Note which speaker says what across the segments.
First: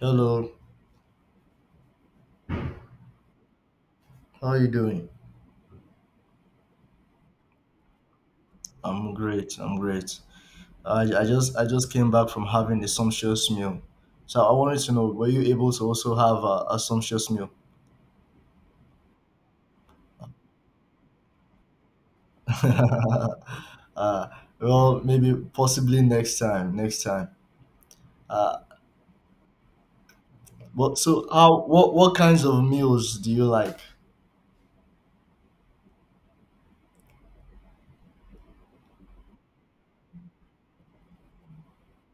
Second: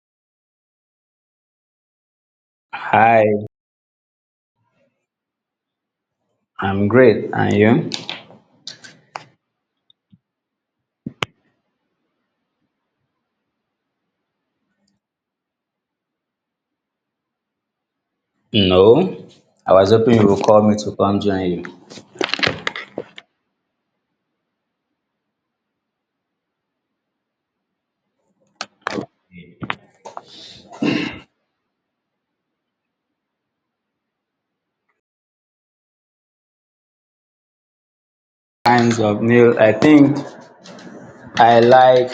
Speaker 1: Hello,
Speaker 2: Hi,
Speaker 1: how are you doing?
Speaker 2: I'm great. And you?
Speaker 1: I'm great. I just came back from having a sumptuous meal, so I wanted to know were you able to also have a sumptuous meal?
Speaker 2: No, I was hoping you would call me to come join you.
Speaker 1: uh, well, maybe possibly next time. Next time. Uh, what so how what kinds of meals do you like?
Speaker 2: Kinds of meal, I think I like.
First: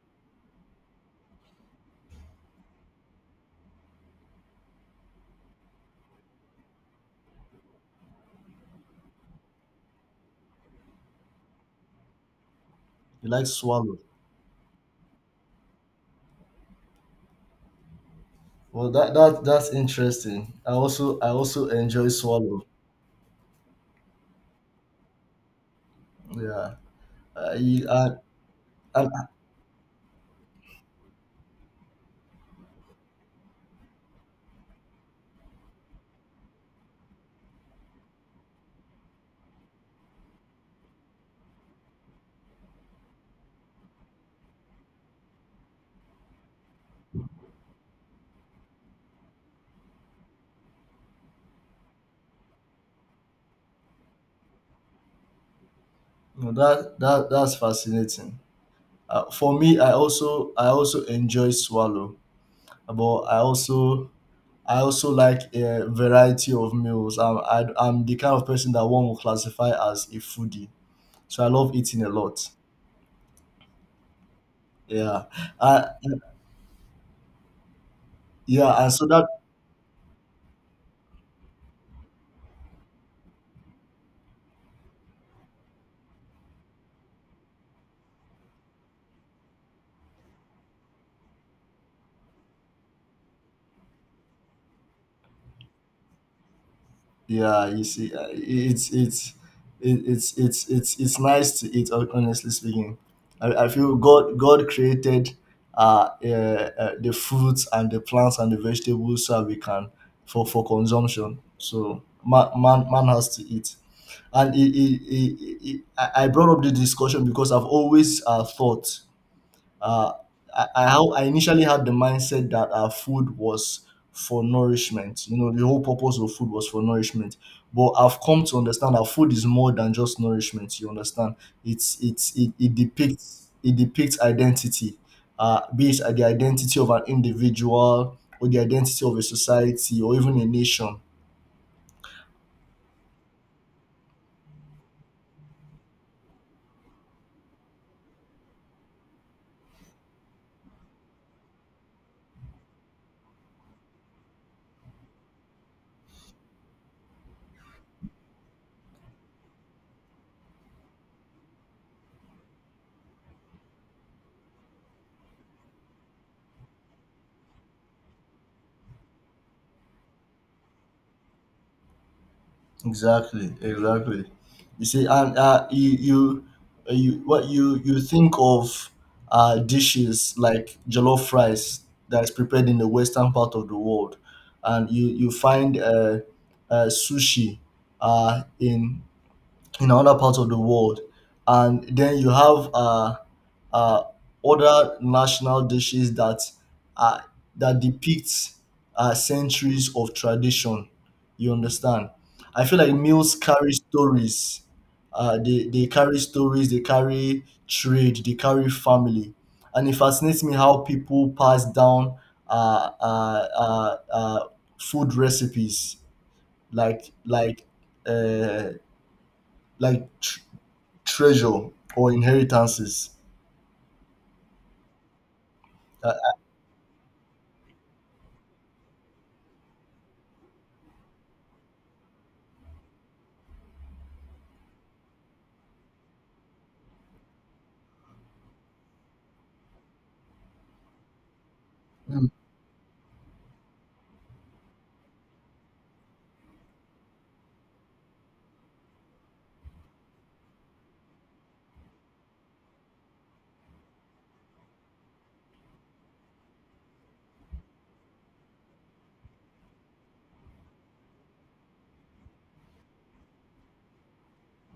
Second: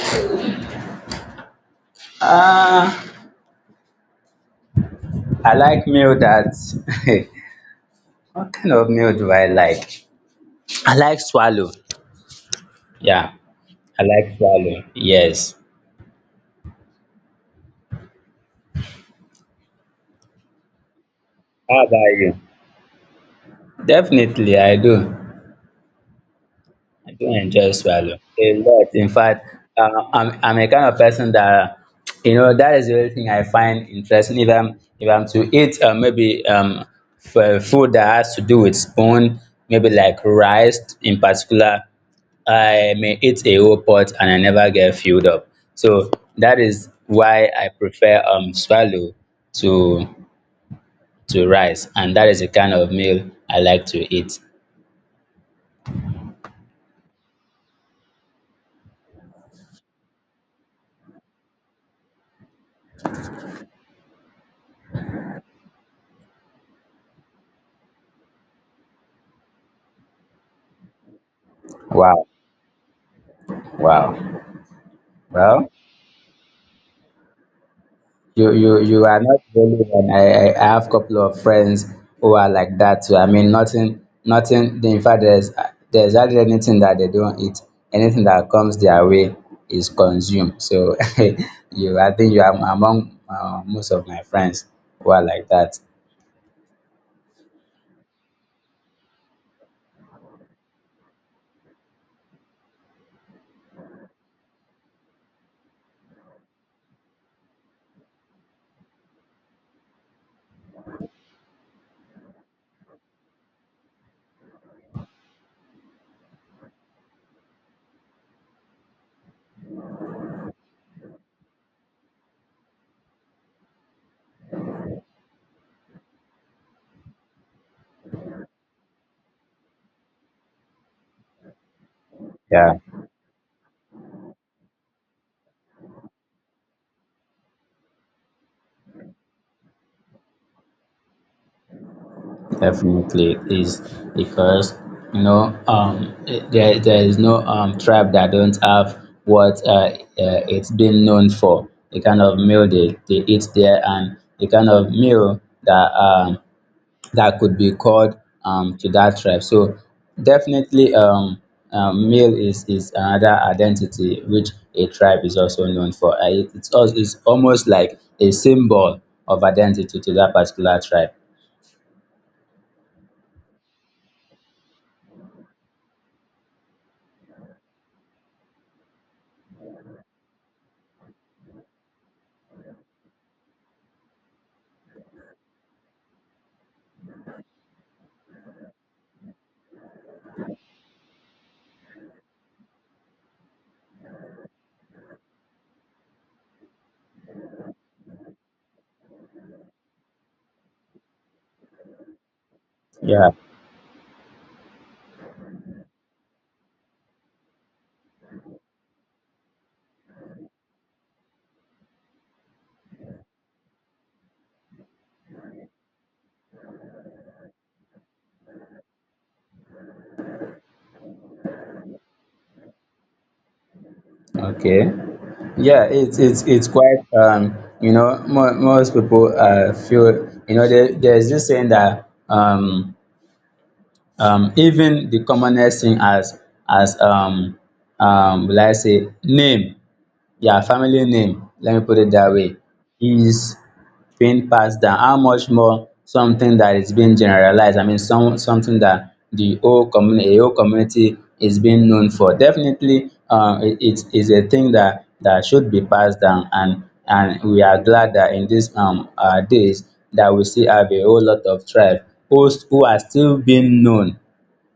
Speaker 2: Ah, I like meal that. What kind of meal do I like? I like swallow.
Speaker 1: You
Speaker 2: Yeah,
Speaker 1: like swallow?
Speaker 2: I like swallow. Yes.
Speaker 1: Well, that's interesting. I also
Speaker 2: How
Speaker 1: enjoy
Speaker 2: about you?
Speaker 1: swallow.
Speaker 2: Definitely, I do.
Speaker 1: Yeah.
Speaker 2: I do
Speaker 1: Uh,
Speaker 2: enjoy
Speaker 1: you- I,
Speaker 2: swallow a lot.
Speaker 1: I,
Speaker 2: In fact, I'm a kind of person that you know that is the only thing I find interesting. If I'm to eat maybe for food that has to do with spoon, maybe like rice in particular, I may eat a whole pot and I never get filled up. So that is why I prefer swallow to to rice, and that is the kind of meal I like to eat.
Speaker 1: no, that's fascinating. For me, I also enjoy swallow, but I also like a variety of meals. I'm the kind of person that one will classify as a foodie, so I love eating a
Speaker 2: Wow,
Speaker 1: lot.
Speaker 2: wow,
Speaker 1: Yeah,
Speaker 2: well.
Speaker 1: I,
Speaker 2: You you
Speaker 1: yeah, and
Speaker 2: you
Speaker 1: so
Speaker 2: are
Speaker 1: that
Speaker 2: not the only one. I have couple of friends who are like that too. I mean, nothing. In fact, there's hardly anything that they don't eat. Anything that comes their way is consumed. So you, I think you are among most of my friends who are like that.
Speaker 1: Yeah, you see, it's it- it's nice to eat. Honestly speaking, I feel God created the fruits and the plants and the vegetables so we can for consumption. So man has to eat, and it, I brought up the discussion because I've always thought uh, I initially had the mindset that food was for nourishment. You know, the whole purpose of food was for nourishment. But I've come to understand that food is more than just nourishment. You understand?
Speaker 2: Yeah.
Speaker 1: It depicts identity, be it the identity of an individual or the identity of a society or even a nation.
Speaker 2: Definitely is, because you know there is no tribe that don't have what uh, it's been known for the kind of meal they eat there, and the kind of meal that that could be called to that tribe. So definitely meal is another identity which a tribe is also known for. It's also it's almost like a symbol of identity to that particular tribe.
Speaker 1: Exactly, exactly. You see, and you, what you think of dishes like jollof rice that's prepared in the western part of the world, and you find sushi uh, in in other parts of the world. And then you have uh, other national dishes that uh, that depicts centuries of tradition. You understand? I feel like
Speaker 2: Yeah.
Speaker 1: meals carry stories. They carry stories, they carry trade, they carry family. And it fascinates me how people pass down uh, uh, uh, uh, food recipes like uh, like tr- treasure or inheritances.
Speaker 2: Okay. Yeah,
Speaker 1: I-
Speaker 2: it's quite you know, mo most people feel, you know, there's this saying that even the commonest thing as as um will I say name, yeah, family name, let me put it
Speaker 1: Mm.
Speaker 2: that way, is being passed down. How much more something that is being generalized? I mean, something that the whole community is being known for. Definitely, it, it is a thing that that should be passed down, and we are glad that in these days that we still have a whole lot of tribe who are still being known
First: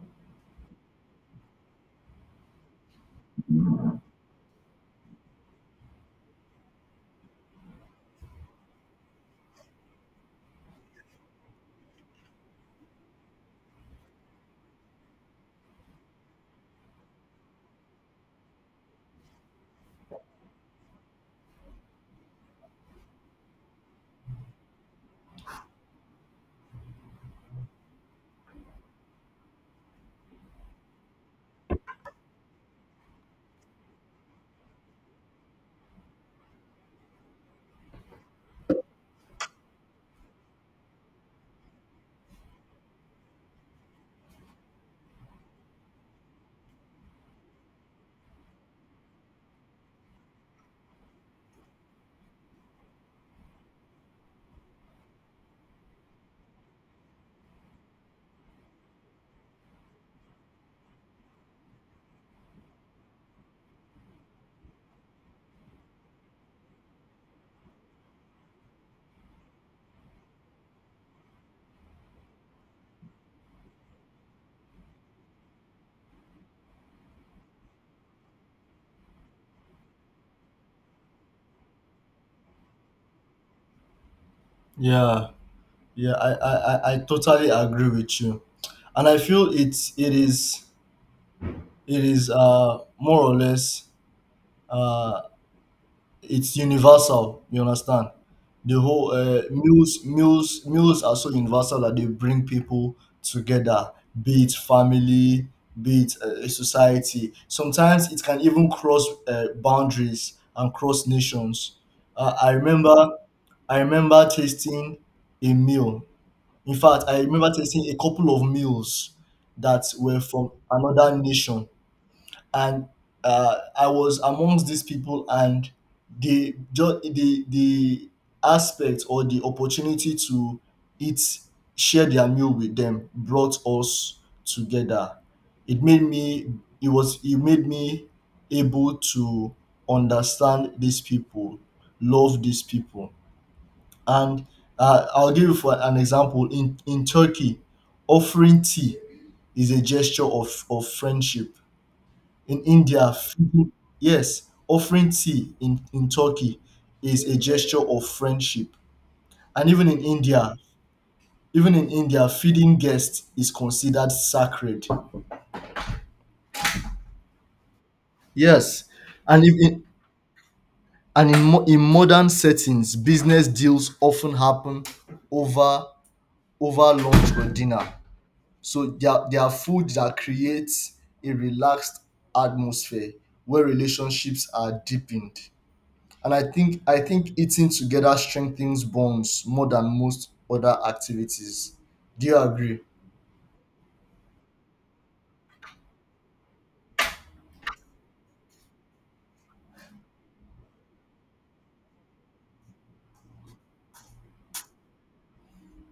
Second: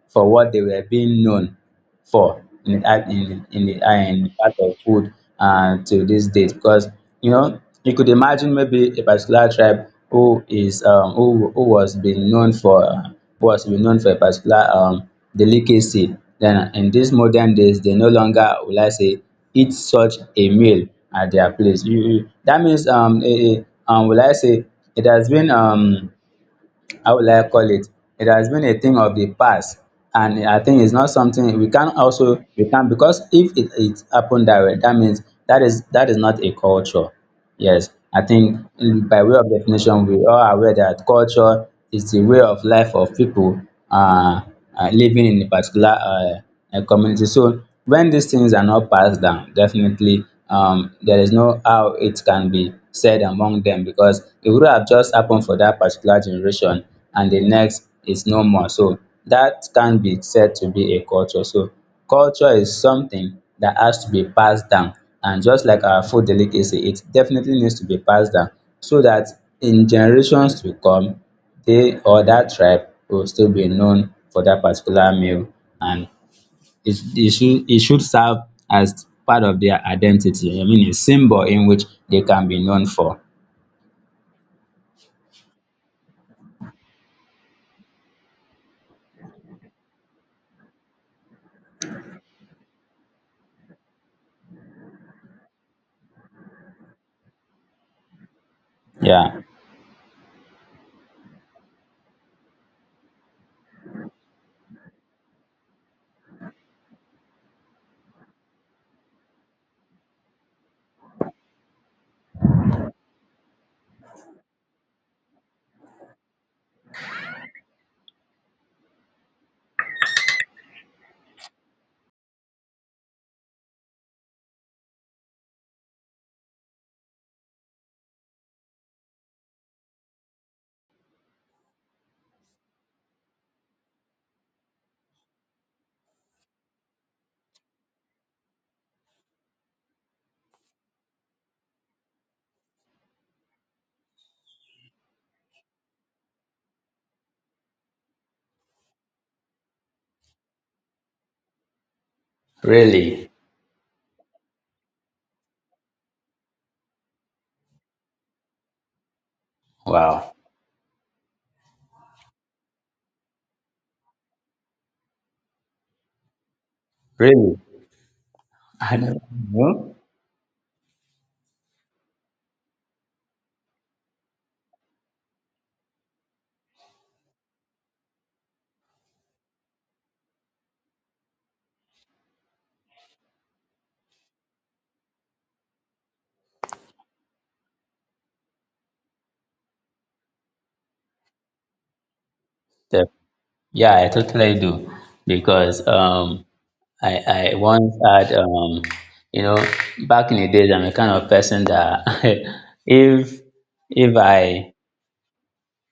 Speaker 2: for what they were being known for in the art in the part of food to this date. Because you know, you could imagine maybe a particular tribe who is who was being known for who was being known for a particular delicacy, then in these modern days they no longer, will I say, eat such a meal at their place. You that means will I say it has been how will I call it? It has been a thing of the past. And I think it's not something we can, because if it, it happened that way, that means that is not a culture. Yes. I think by way of definition, we are aware that culture is the way of life of people uh, living in a particular a community. So when these things are not passed down, definitely there is no how it can be said among them, because it would have just happened for that particular generation and the next is no more. So that can be said to be a culture. So culture is something that has to be passed down. And just like our food delicacy, it definitely needs to be passed down so that in generations to come, they or that tribe will still be known for that particular meal. And it should, it should serve as part of their identity. I mean, a symbol in which they can be known for.
Speaker 1: Yeah, I totally agree with you, and I feel it is more or less uh it's universal, you understand, the whole
Speaker 2: Yeah,
Speaker 1: meals are so universal that they bring people together, be it family, be it society. Sometimes it can even cross boundaries and cross nations. uh, i remember I remember tasting a meal. In fact, I remember tasting a couple of meals that were from another nation, and I was amongst these people, and the aspect or the opportunity to eat share their meal with them brought us together. It made me it made me able to understand these people, love these people, and I'll give you for an example, in Turkey, offering tea is a gesture of friendship. In India,
Speaker 2: really.
Speaker 1: yes, offering tea in Turkey is a gesture of friendship. And
Speaker 2: Wow,
Speaker 1: Even in India, feeding guests is considered sacred.
Speaker 2: really.
Speaker 1: Yes,
Speaker 2: I don't
Speaker 1: and if in,
Speaker 2: know.
Speaker 1: and in, mo- in modern settings, business deals often happen over over lunch or dinner. So there are food that creates a relaxed atmosphere where relationships are deepened. And I think eating together strengthens bonds more than most other activities. Do you agree?
Speaker 2: The- yeah, I totally do because I once had you know, back in the days, I'm a kind of person that if if I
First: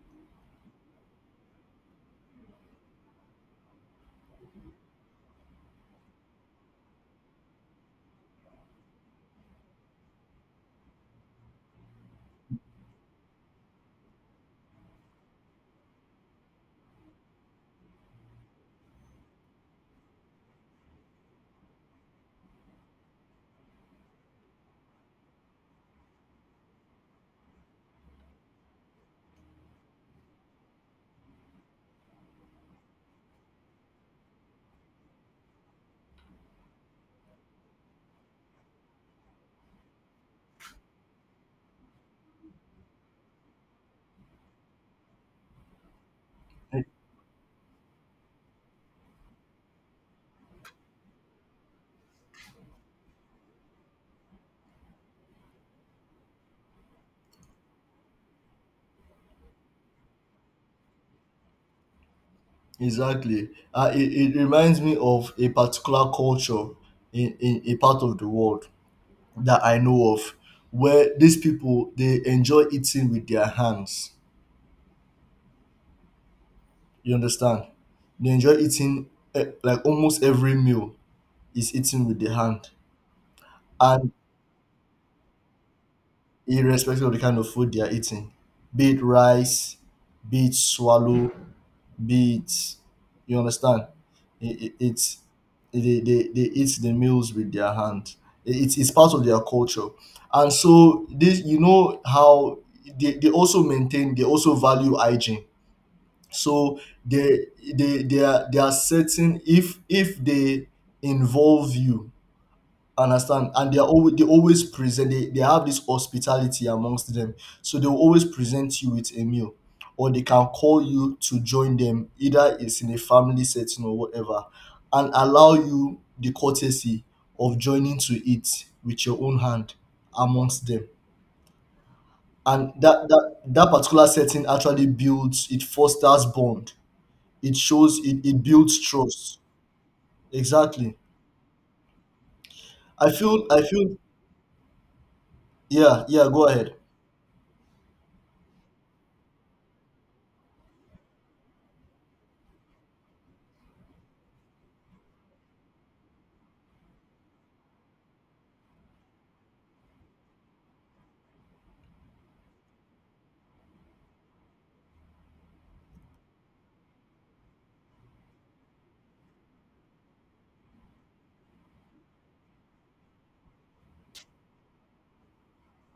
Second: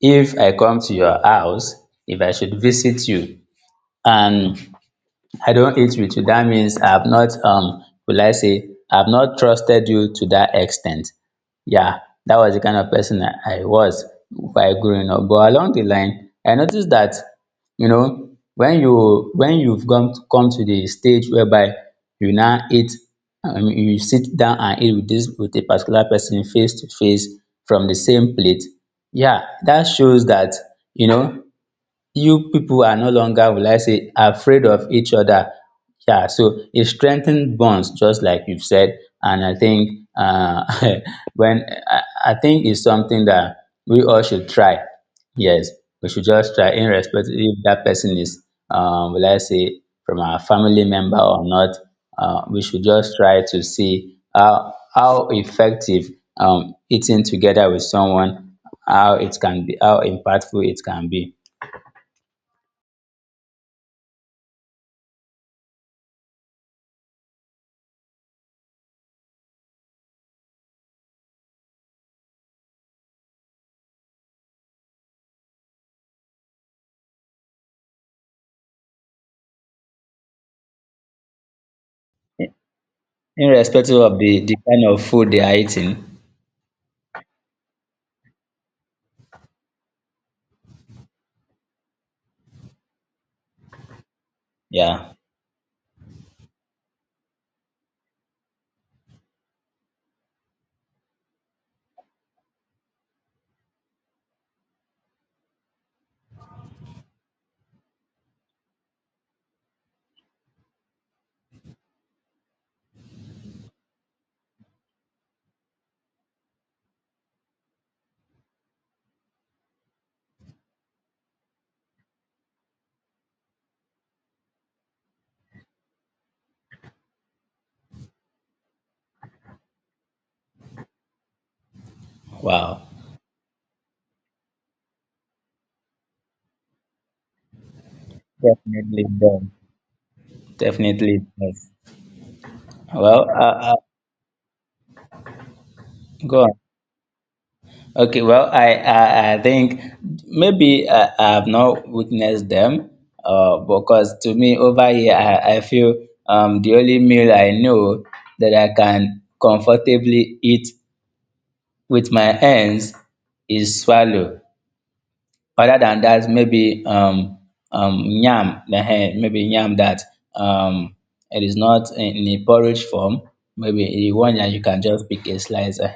Speaker 2: if I come to your house, if I should visit you and I don't eat with you, that means I have not, will I say, I have not trusted you to that extent? Yeah, that was the kind of person I was while growing up. But along the line I noticed that, you know, when you've come to the stage whereby you now eat, you sit down and eat with this with a particular person face to face from the same plate. Yeah, that shows that, you know, you people are no longer, will I say, afraid of each other. Yeah, so it strengthens bonds, just like you've said. And I think, uh when I, I think it's something that we all should try. Yes, we should just try, irrespective if that person is, will I say, from our family member or not. We should just try to see how effective eating together with someone, how it can be, how impactful it can be.
Speaker 1: Exactly. It reminds me of a particular culture in a part of the world that I know of, where these people, they enjoy eating with their hands. You understand, they enjoy eating, like almost every meal is eaten with the hand.
Speaker 2: Irrespective
Speaker 1: And
Speaker 2: of the kind of food they are eating.
Speaker 1: irrespective of the kind of food they are eating, be it rice, be it swallow, be it, you understand.
Speaker 2: Yeah.
Speaker 1: It's they eat the meals with their hand. It's part of their culture, and so this, you know how they also maintain, they also value hygiene. So they they are certain if they involve you. Understand? And they are always, they always present, they have this hospitality amongst them. So they will always present you with a meal. Or they can call you to join them, either it's in a family setting or whatever, and allow you the courtesy of joining to eat with your own hand amongst them. And
Speaker 2: Wow.
Speaker 1: that particular setting actually builds it fosters bond. It shows it builds
Speaker 2: Definitely it
Speaker 1: trust.
Speaker 2: does.
Speaker 1: Exactly.
Speaker 2: Definitely it does. Well,
Speaker 1: I feel, yeah, yeah,
Speaker 2: go
Speaker 1: go
Speaker 2: on.
Speaker 1: ahead.
Speaker 2: Okay. Well, I think maybe I have not witnessed them, because to me over here I feel the only meal I know that I can comfortably eat with my hands is swallow. Other than that, maybe yam, maybe yam that um it is not in a porridge form, maybe the one that you can just pick a slice.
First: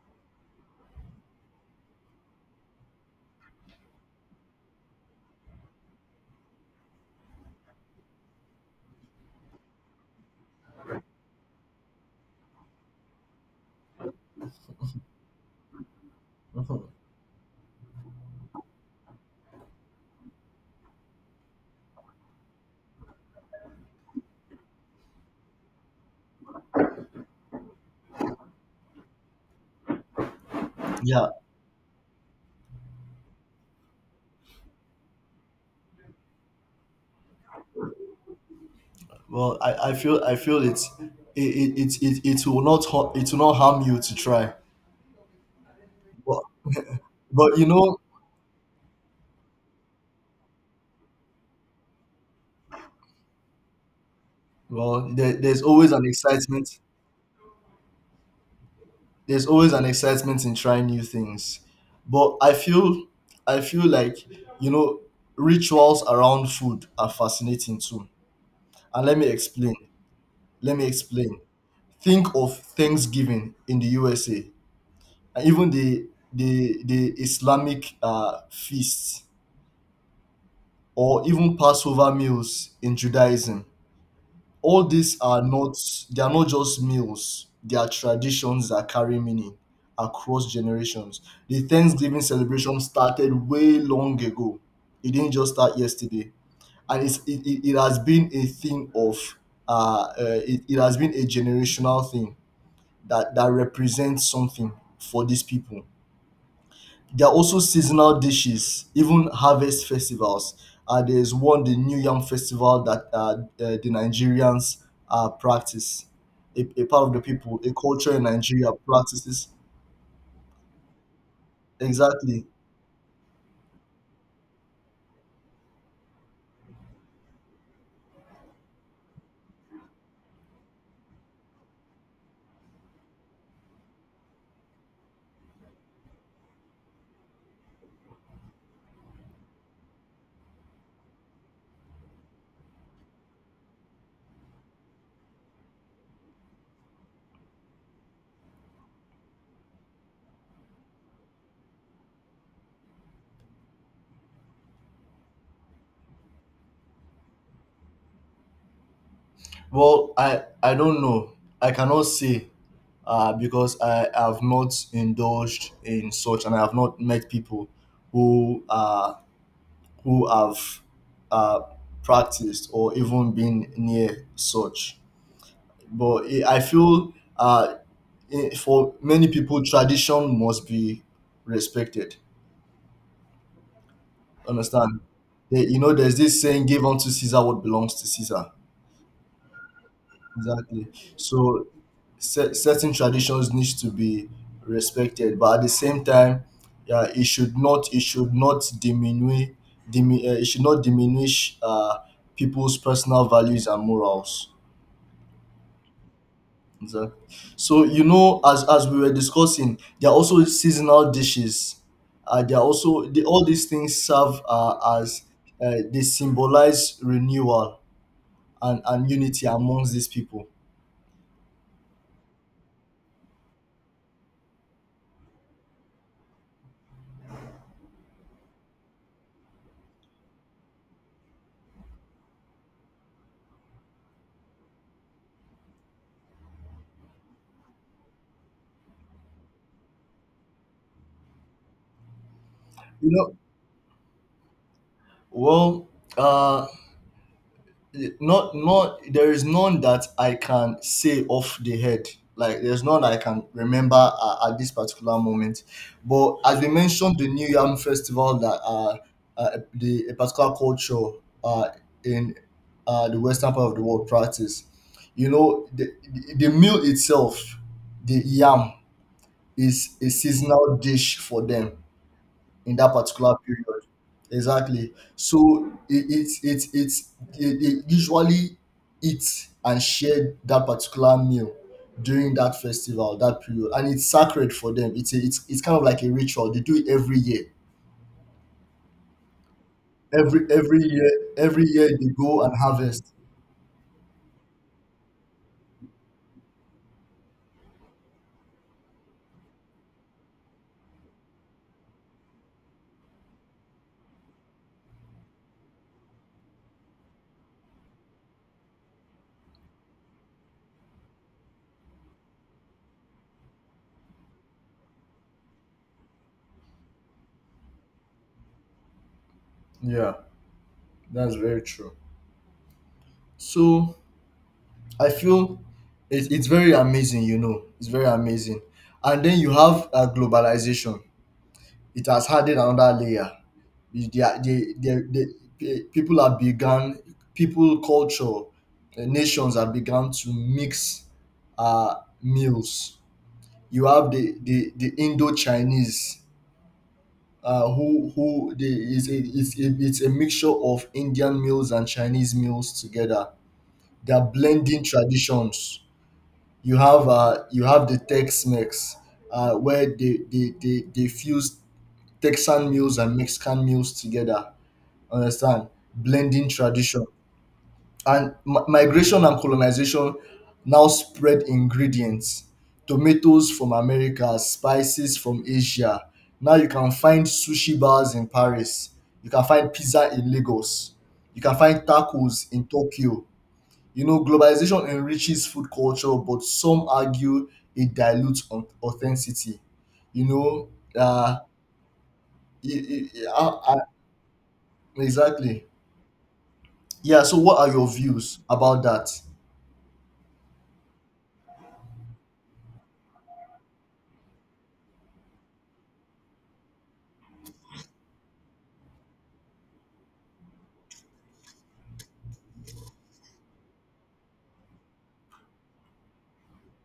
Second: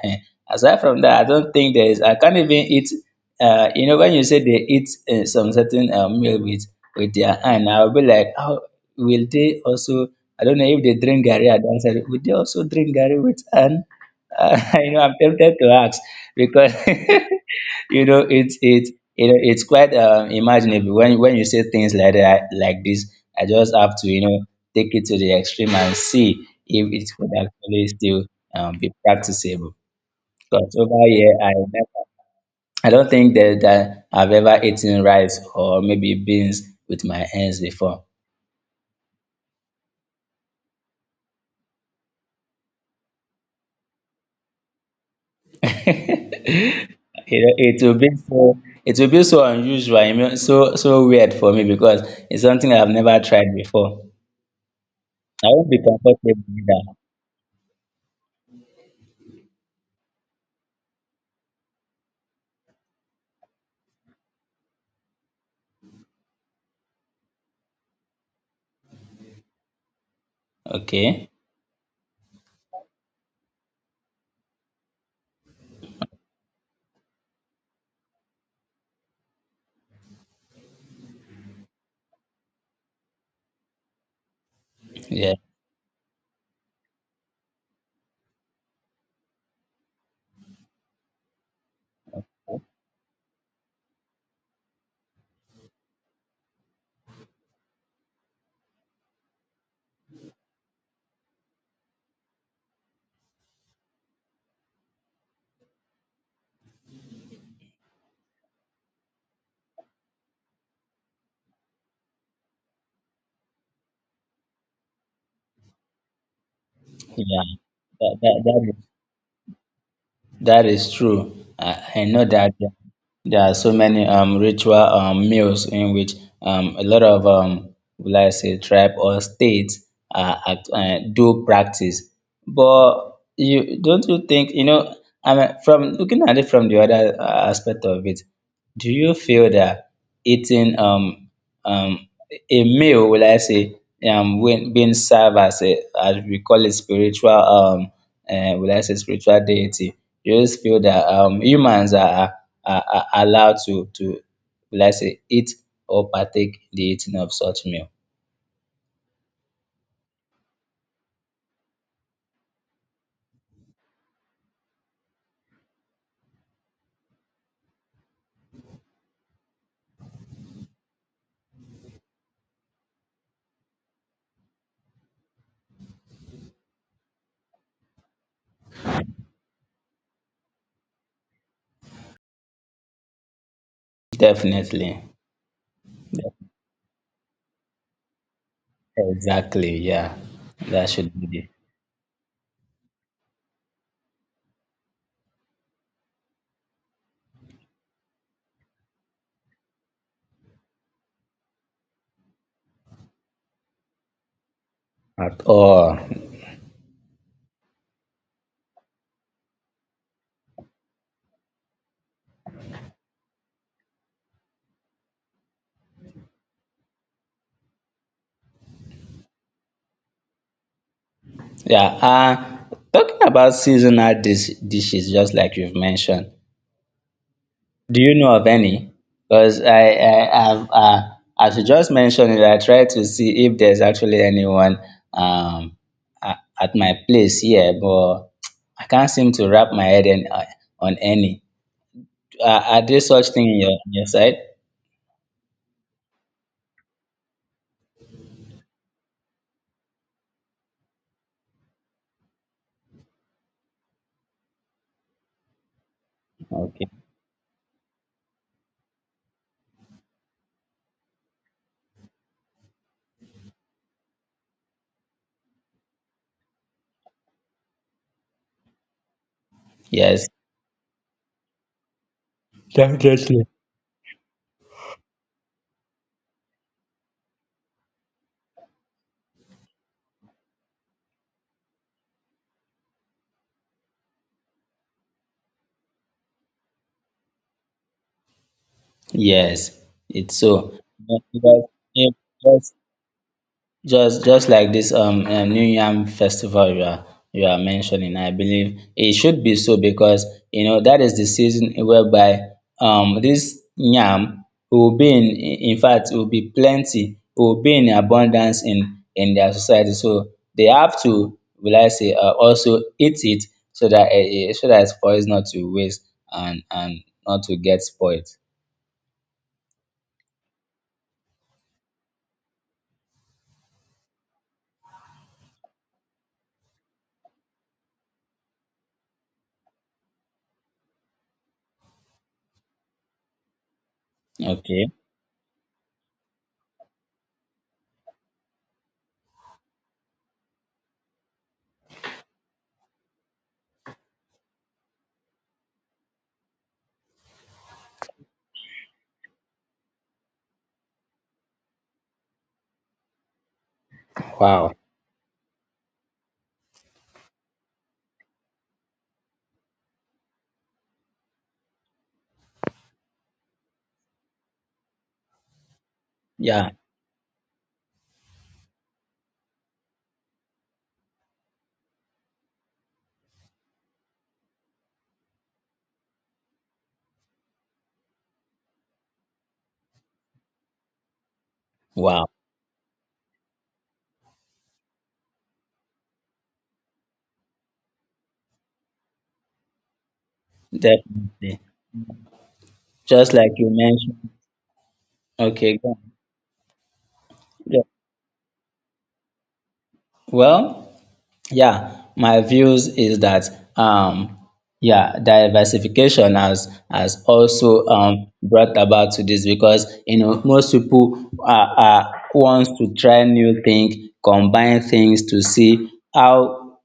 Speaker 2: Aside from that, I don't think there is. I can't even eat. You know, when you say they eat some certain meal with their hand, I will be like, how will they also, I don't know if they drink gari. I don't say, will they also drink gari with hand? You know, I'm tempted to ask because
Speaker 1: Mhm.
Speaker 2: you know, it's quite imaginable when you say things like that like this, I just have to, you know, take it to the extreme and see if it could actually still, be practicable. Because over
Speaker 1: Yeah,
Speaker 2: here I never, I don't think that I've ever eaten rice or maybe beans with my hands before.
Speaker 1: well, I feel it's it will not it will not harm you to try. But
Speaker 2: You know,
Speaker 1: but you know,
Speaker 2: it will be so unusual, you know, so weird for me, because it's something I've never tried before.
Speaker 1: well, there,
Speaker 2: I
Speaker 1: there's
Speaker 2: won't be
Speaker 1: always an
Speaker 2: comfortable with
Speaker 1: excitement.
Speaker 2: that.
Speaker 1: There's always an excitement in trying new things. But I feel like, you know, rituals around food are fascinating too. And let me explain. Let me
Speaker 2: Okay.
Speaker 1: explain. Think of Thanksgiving in the USA and even the Islamic feasts or even Passover meals in Judaism. All these
Speaker 2: Yeah,
Speaker 1: are not just meals, they are traditions that carry meaning across generations. The Thanksgiving celebration started way long ago. It didn't just start yesterday. And it has been a thing of it has been a generational thing that, that represents something for these people. There are also seasonal dishes, even harvest festivals. There's one, the New Yam Festival, that the Nigerians practice. A part of the
Speaker 2: yeah,
Speaker 1: people, a culture
Speaker 2: that,
Speaker 1: in
Speaker 2: that, that,
Speaker 1: Nigeria
Speaker 2: is-
Speaker 1: practices.
Speaker 2: that is true. I know
Speaker 1: Exactly.
Speaker 2: that there are so many ritual meals in which a lot of, will I say, tribe or states do practice. But you don't you think, you know, I mean, from looking at it from the other aspect of it, do you feel that eating um, a meal, will I say, when being served as a, as we call it, spiritual, will I say, spiritual deity? You just feel that humans are allowed to, will I say, eat or partake in the eating of such meal?
Speaker 1: Well, I don't know. I cannot say, because I have not indulged in such, and I have not met people who uh, who have uh, practiced or even been near such. But I feel for many people, tradition must be respected. Understand?
Speaker 2: Definitely.
Speaker 1: You know, there's this saying, give unto Caesar what belongs to Caesar.
Speaker 2: Exactly, yeah.
Speaker 1: Exactly.
Speaker 2: That should be
Speaker 1: So certain traditions need to be respected, but at the same time, yeah, it should not diminish it should not diminish people's personal values and morals.
Speaker 2: at all.
Speaker 1: Exactly. So you know, as we were discussing, there are also seasonal dishes. There are also the, all these things serve as they symbolize renewal and unity amongst these people.
Speaker 2: Yeah. Talking about seasonal dishes, just like you've mentioned, do you know of any? Because I've, as you just mentioned it, I tried to see if there's actually anyone um, at my place here, but I can't seem to wrap my head in, on any. Are there
Speaker 1: You
Speaker 2: such
Speaker 1: know,
Speaker 2: thing in your, on your side?
Speaker 1: well, uh, not there is none that I can say off the head. Like there's none I can remember at this particular moment. But as we
Speaker 2: Okay.
Speaker 1: mentioned, the New Yam Festival that the a particular culture uh in the western part of the world practice. You know the meal itself, the yam is a
Speaker 2: Yes.
Speaker 1: seasonal dish for them in that particular
Speaker 2: Definitely.
Speaker 1: period. Exactly. So it usually eat and share that particular meal during that festival, that period, and it's sacred for them. It's a, it's it's kind of like a ritual. They do it every year.
Speaker 2: Yes. It's
Speaker 1: Every
Speaker 2: so.
Speaker 1: every year,
Speaker 2: Because
Speaker 1: every year they
Speaker 2: if-
Speaker 1: go and harvest.
Speaker 2: just like this new yam festival you are, you are mentioning, I believe it should be so, because you know that is the season whereby this yam will be in fact will be plenty, will be in abundance in their society. So they have to, will I say, also eat it so that so that for it not to waste and not to get spoiled.
Speaker 1: Yeah, that's very true. So I feel it, it's very amazing. You know, it's very amazing. And then you have globalization. It has added another layer. They are
Speaker 2: Okay.
Speaker 1: they people have begun people culture nations have begun to mix uh meals. You have the Indo Chinese, who they, is a, it's, a, it's a mixture of Indian meals and Chinese meals together. They are
Speaker 2: Wow.
Speaker 1: blending traditions. You have the Tex-Mex, where they fuse Texan meals and Mexican meals together, understand, blending
Speaker 2: Yeah.
Speaker 1: tradition. And migration and colonization now spread ingredients, tomatoes from America, spices from Asia. Now you can find sushi bars in Paris, you can find pizza in Lagos, you can find
Speaker 2: Wow.
Speaker 1: tacos in Tokyo. You know, globalization enriches food culture, but some argue it dilutes authenticity, you know. uh,
Speaker 2: Definitely.
Speaker 1: e- e- e-
Speaker 2: Just like
Speaker 1: ah,
Speaker 2: you
Speaker 1: ah,
Speaker 2: mentioned.
Speaker 1: exactly.
Speaker 2: Okay, go on.
Speaker 1: Yeah, so what are
Speaker 2: Yeah.
Speaker 1: your views about that?
Speaker 2: Well, yeah, my views is that um yeah, diversification has also brought about to this because you know most people are wants to try new things, combine things to see how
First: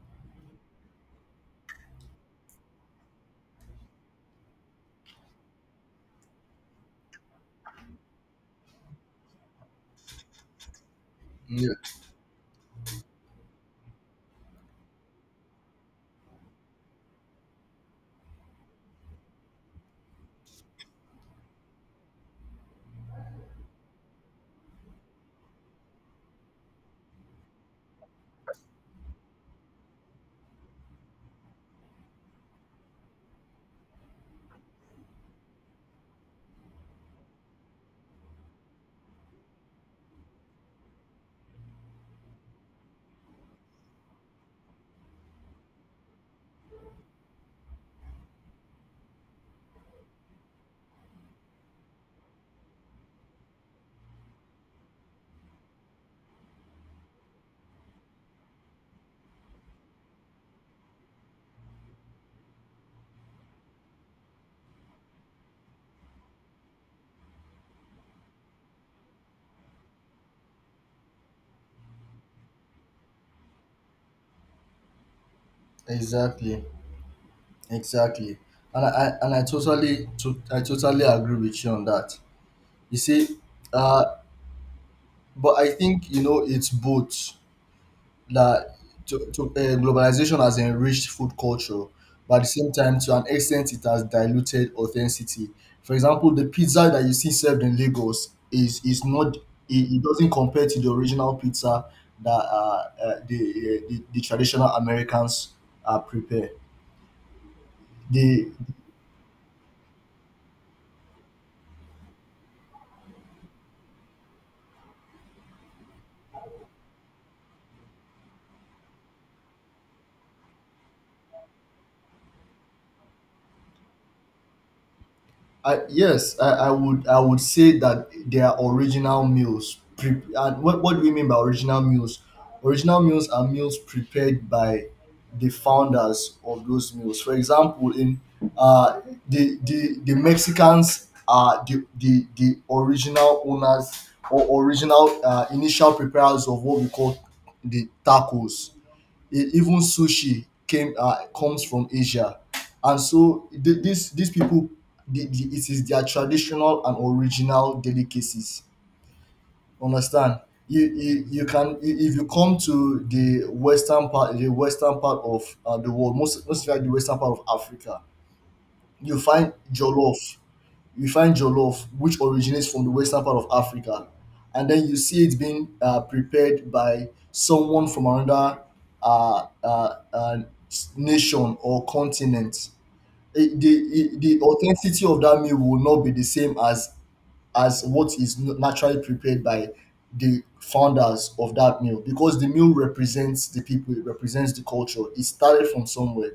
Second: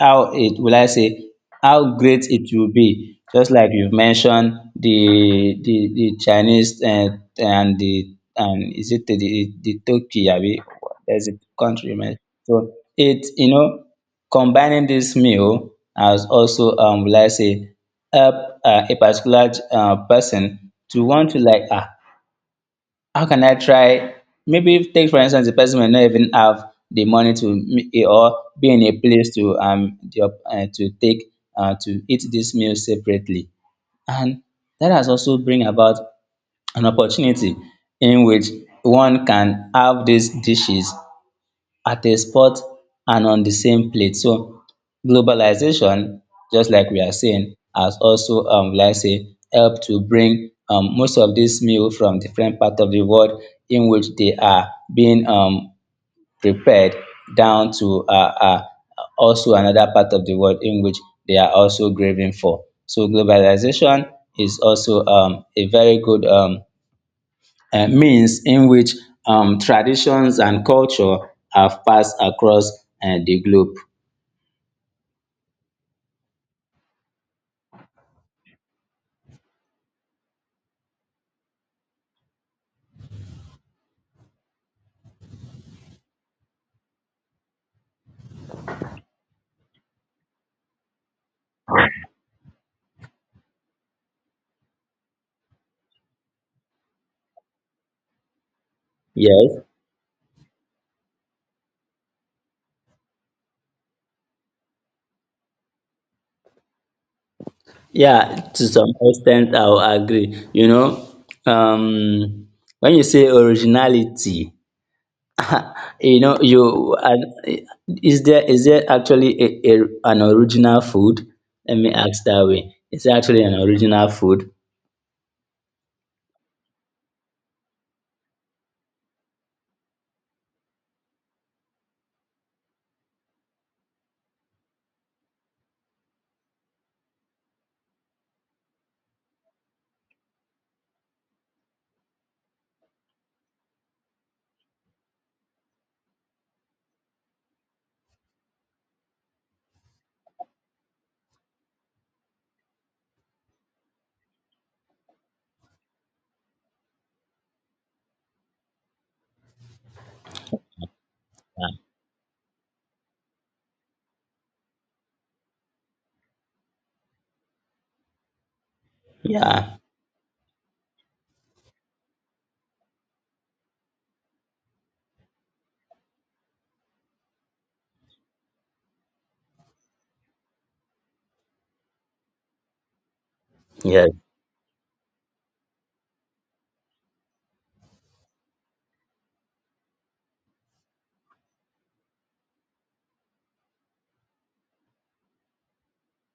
Speaker 2: how it will I say, how great it will be. Just like you've mentioned the Chinese and the and is it the Turkey abi there's a
Speaker 1: Yeah.
Speaker 2: country, man? So it, you know, combining this meal has also will I say help a particular person to want to like, ah, how can I try? Maybe if take for instance the person may not even have the money or be in a place to the op- to take to eat this meal separately, and that has also bring about an opportunity in which one can have these dishes at a spot and on the same plate. So globalization, just like we are saying, has also like say helped to bring most of these meal from different part of the world in which they are being prepared down to also another part of the world in which they are also craving for. So globalization is also a very good means in which traditions and culture have passed across the globe.
Speaker 1: Exactly, exactly, and I totally agree with you on that. You see, uh, but I think you know it's both. that to globalization has enriched food culture, but at the same time, to an extent, it has diluted authenticity. For example, the pizza that you see served in Lagos is not it,
Speaker 2: Yes.
Speaker 1: it doesn't compare to the original pizza that the traditional Americans prepare.
Speaker 2: Yeah,
Speaker 1: The
Speaker 2: to some extent I will agree. You know, um when you say originality, you know, you and is there actually a an original food? Let me ask that way. Is there actually an original food?
Speaker 1: yes, I would say that they are original meals. And what do we mean by original meals? Original meals are meals prepared by the founders of those meals. For example, in uh, the Mexicans are the original owners or original initial preparers of what we call the tacos. Even sushi came comes from Asia, and so these people, it is their traditional and original delicacies. Understand? You can if you come to the western part of the world, most especially the western part of Africa, you find
Speaker 2: Yeah.
Speaker 1: jollof you find jollof, which originates from the western part of Africa, and then you see it being prepared by someone from another uh, uh, uh, nation or continent.
Speaker 2: Yeah. Yes,
Speaker 1: The authenticity of that meal will not be the same as what is naturally prepared by the founders of that meal, because the meal represents the people, it represents the culture. It started from somewhere.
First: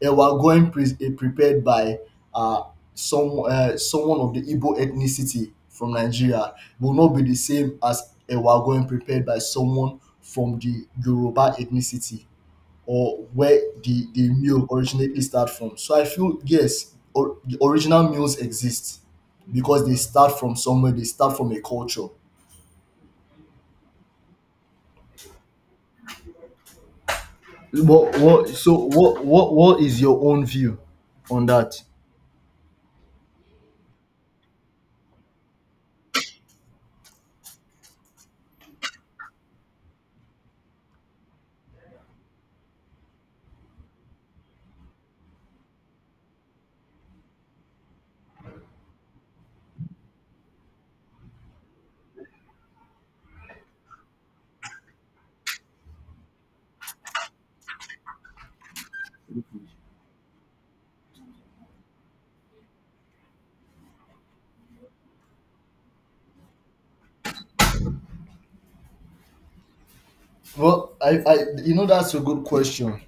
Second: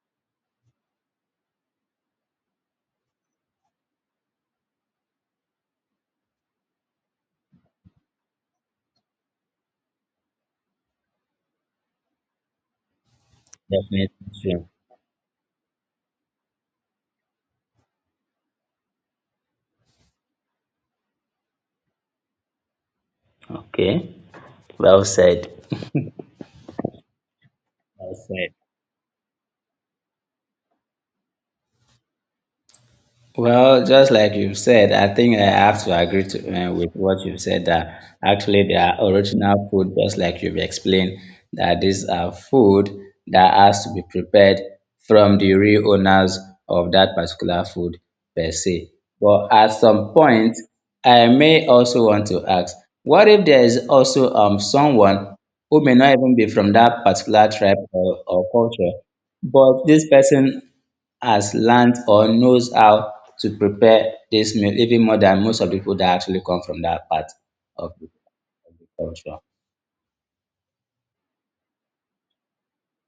Speaker 1: And we're going prepared by uh, someone of the Igbo ethnicity from Nigeria will not be the same as a going prepared by someone from the Yoruba ethnicity, or where the,
Speaker 2: definitely.
Speaker 1: the meal
Speaker 2: True.
Speaker 1: originally start from. So I feel, yes, or, the original meals exist because they start from somewhere, they start from a culture.
Speaker 2: Okay. Well said. Well
Speaker 1: What, what,
Speaker 2: said.
Speaker 1: so what, what, what is your own view on that?
Speaker 2: Well, just like you've said, I think I have to agree to, with what you've said that actually they are original food, just like you've explained, that these are food that has to be prepared from the real owners of that particular food per se. But at some point, I may also want to ask, what if there is also someone who may not even be from that particular tribe or culture, but this person has learned or knows how to prepare this meal even more than most of the people that actually come from that part of the culture.
Speaker 1: Well, I you know that's a good question.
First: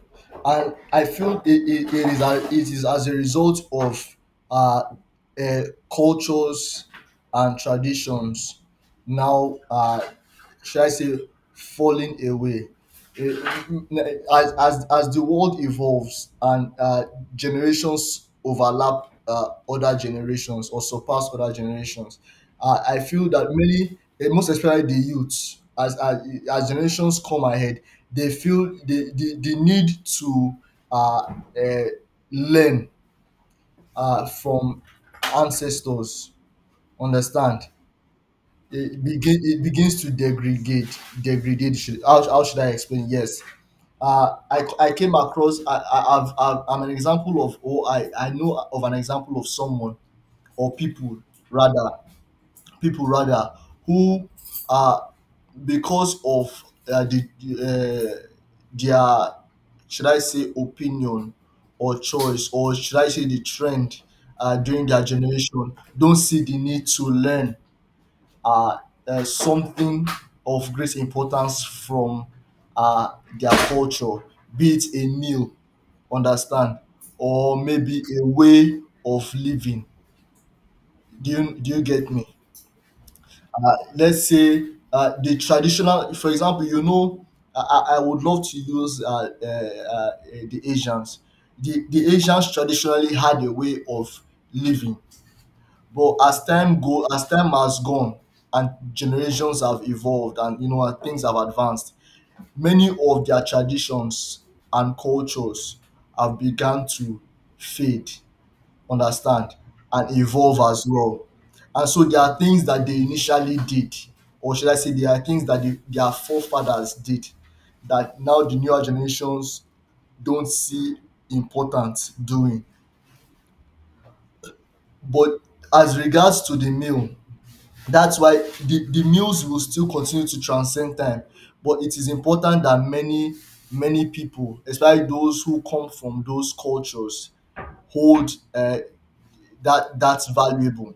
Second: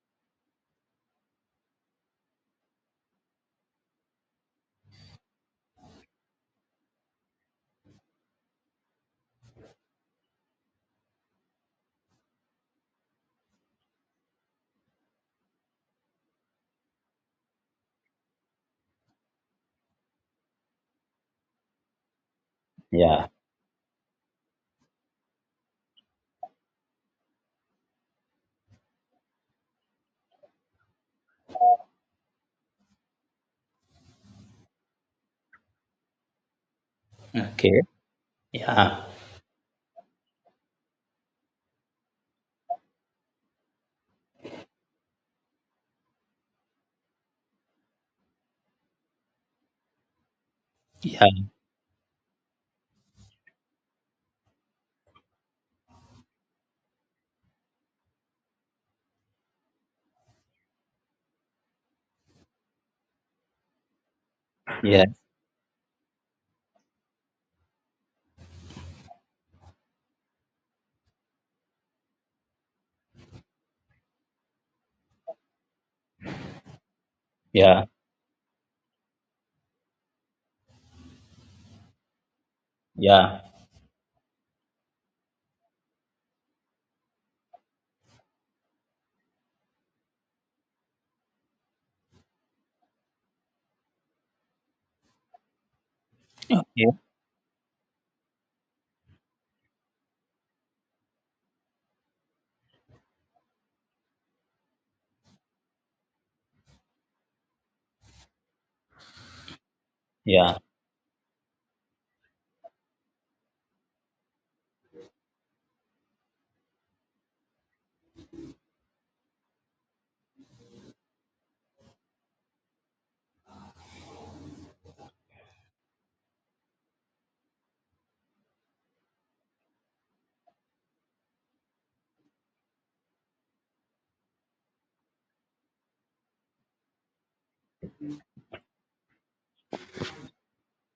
Speaker 1: And I feel it is it is as a result of uh, uh cultures and traditions now. Should I say, falling away. Eh, as the world evolves, and generations overlap other generations or surpass other generations, I
Speaker 2: Yeah.
Speaker 1: feel that many, most especially the youths, as generations come ahead, they feel the need to uh, uh, learn from ancestors, understand?
Speaker 2: Okay. Yeah.
Speaker 1: It begins to degrade, degrade. Should, how should I explain? Yes, I came across I, I've, I'm an example of Oh, I know of an example of someone or people
Speaker 2: Yeah.
Speaker 1: rather, people, rather, who, uh, because of uh, the, the, their, should I say, opinion or choice, or should I say the trend during their
Speaker 2: Yeah.
Speaker 1: generation, don't see the need to learn uh, something of great importance from uh, their culture, be it a meal, understand, or
Speaker 2: Yeah.
Speaker 1: maybe a way of living. Do you get me?
Speaker 2: Yeah.
Speaker 1: Let's say the traditional, for example, you know, I would love to use the Asians. The Asians traditionally had a way of living, but as
Speaker 2: Okay.
Speaker 1: as time has gone, and generations have evolved, and you know, and things have advanced, many of their traditions and cultures have begun to fade, understand, and
Speaker 2: Yeah.
Speaker 1: evolve as well. And so there are things that they initially did, or should I say, there are things that their forefathers did, that now the newer generations don't see important doing. But as regards to the meal, that's why the news will still continue to transcend time, but it is important that many people, especially those who come from those cultures, hold that that's valuable.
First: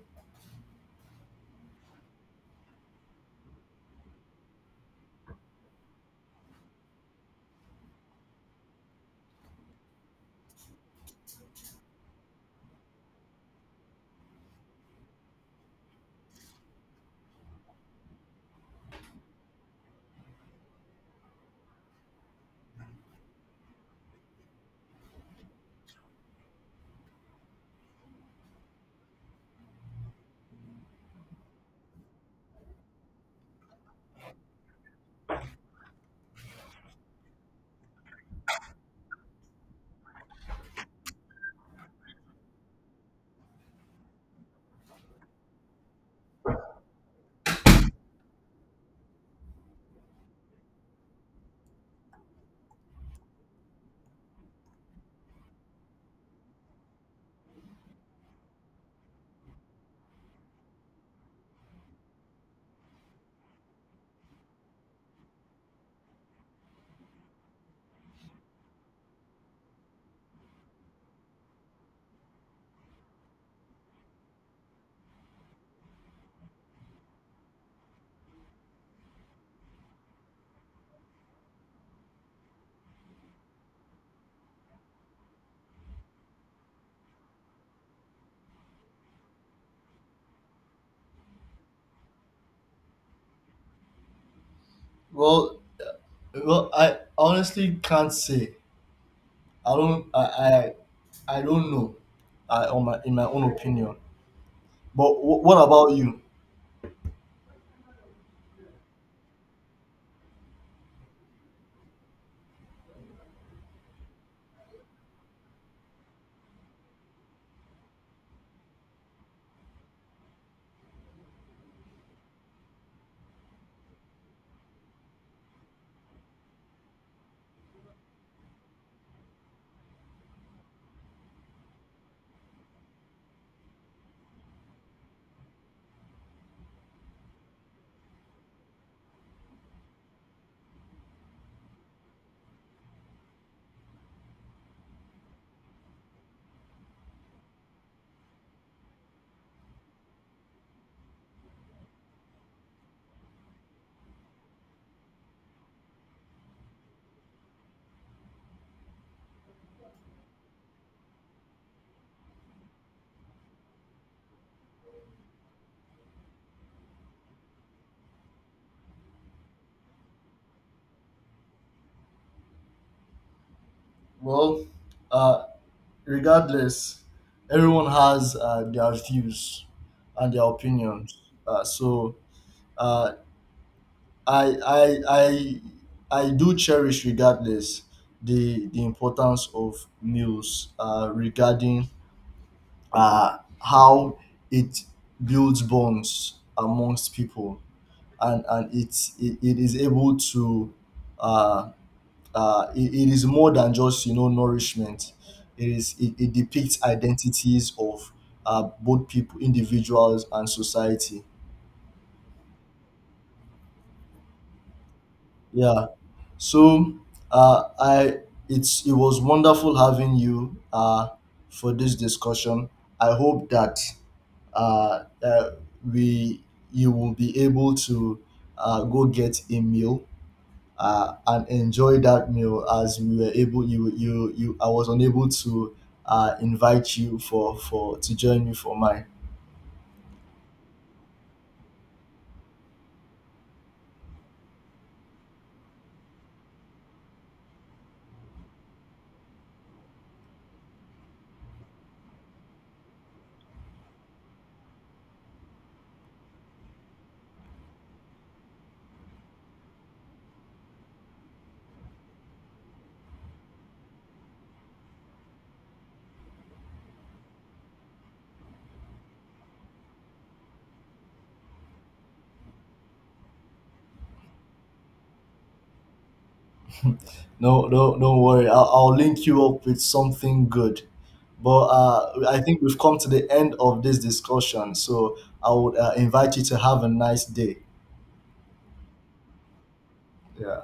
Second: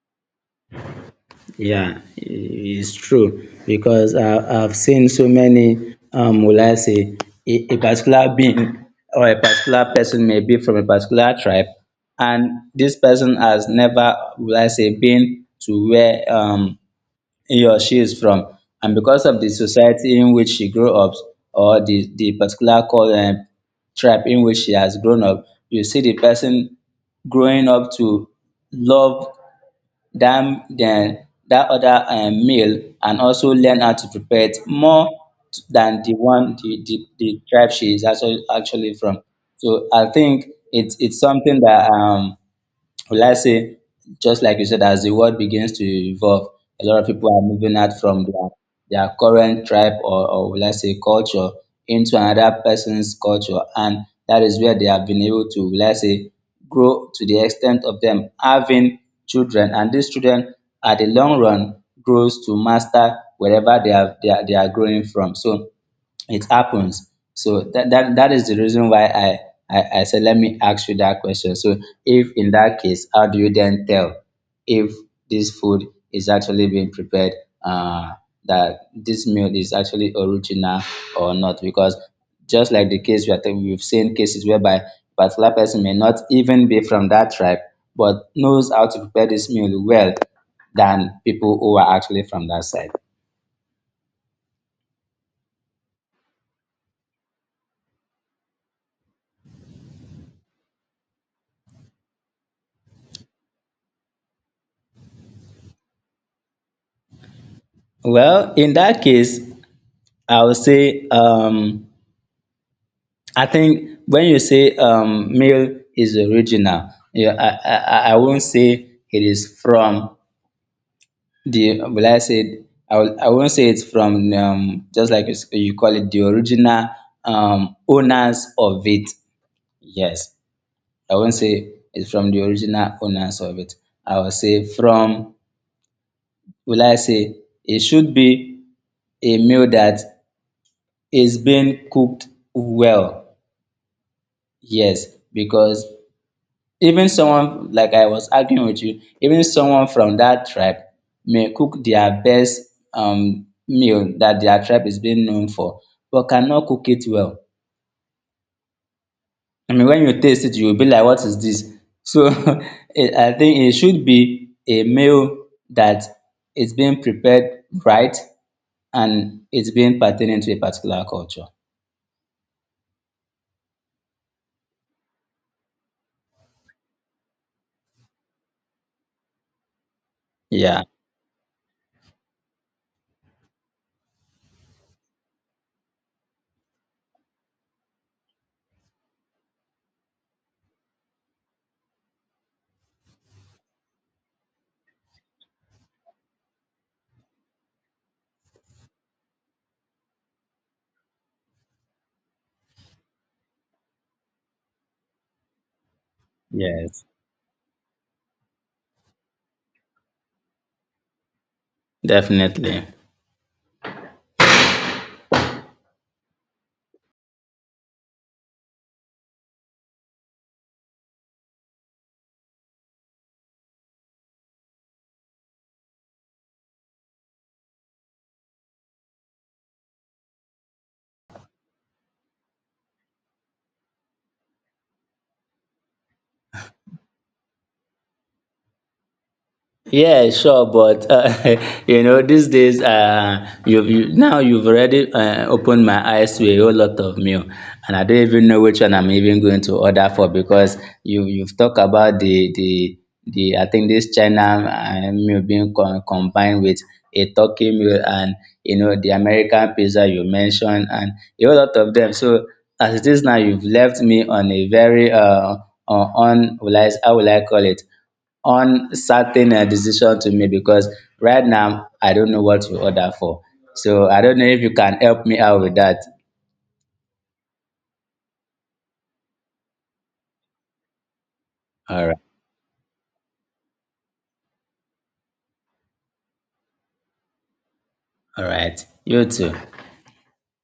Speaker 2: Yeah. It's true because I've seen so many, will I say, a particular being or a particular person may be from a particular tribe, and this person has never, will I say, been to where your she is from, and because of the society in which she grew up or the particular cul tribe in which she has grown up, you see the person growing up to love that other meal and also learn how to prepare it more than the one the tribe she is actually from. So I think it's something that, will I say, just like you said, as the world begins to evolve, a lot of people are moving out from their current tribe or will I say culture into another person's culture. And that is where they have been able to, will I say, grow to the extent of them having children. And these children, at the long run, grows to master wherever they are growing from. So it happens so that that is the reason why I said let me ask you that question. So if in that case, how do you then tell if this food is actually being prepared, uh that this meal is actually original or not, because just like the case we are talking, we've seen cases whereby particular person may not even be from that tribe but knows how to prepare this meal well than people who are actually from that side.
Speaker 1: Well, well, I, honestly can't say. I don't. I don't know. In my own opinion. But what about you?
Speaker 2: Well, in that case I would say, I think when you say, meal is original, yeah, I won't say it is from the, will I say, I won't say it's from, just like you call it, the original, owners of it. Yes, I won't say it's from the original owners of it. I will say from, will I say, it should be a meal that is being cooked well. Yes, because even someone, like I was arguing with you, even someone from that tribe may cook their best, meal that their tribe is being known for, but cannot cook it well. I mean, when you taste it, you will be like, what is this? So I think it should be a meal that is being prepared right and it's being pertaining to a particular culture.
Speaker 1: Well, uh, regardless, everyone has their views and their
Speaker 2: Yeah,
Speaker 1: opinions. Uh, so uh, I, I, I, I do cherish, regardless, the importance of meals regarding how it builds bonds amongst people, and, it's, it is able to uh, it is more than just, you know, nourishment. It is it depicts
Speaker 2: yes,
Speaker 1: identities of both people, individuals and society.
Speaker 2: definitely.
Speaker 1: Yeah. So, I it's, it was wonderful having you for this discussion. I hope that uh, uh, we you will be able to go get a meal and enjoy that meal, as we were able. You I was unable to invite you for to join me for mine.
Speaker 2: Yeah, sure, but you know, these days, you've now you've already opened my eyes to a whole lot of meal, and I don't even know which one I'm even going to order for, because you've talked about the I think this China meal being combined with a turkey meal, and you know, the American pizza you mentioned, and a whole lot of them. So as it is now, you've left me on a very, on, how will I call it, uncertain, decision to me, because right now I don't know what you order for. So I don't know if you can help me out with that.
Speaker 1: No, no, don't worry. I'll link you up with something good. But
Speaker 2: All right.
Speaker 1: I think we've come to the end of this discussion, so I would invite you to have a nice day.
Speaker 2: All right. You too.
Speaker 1: Yeah.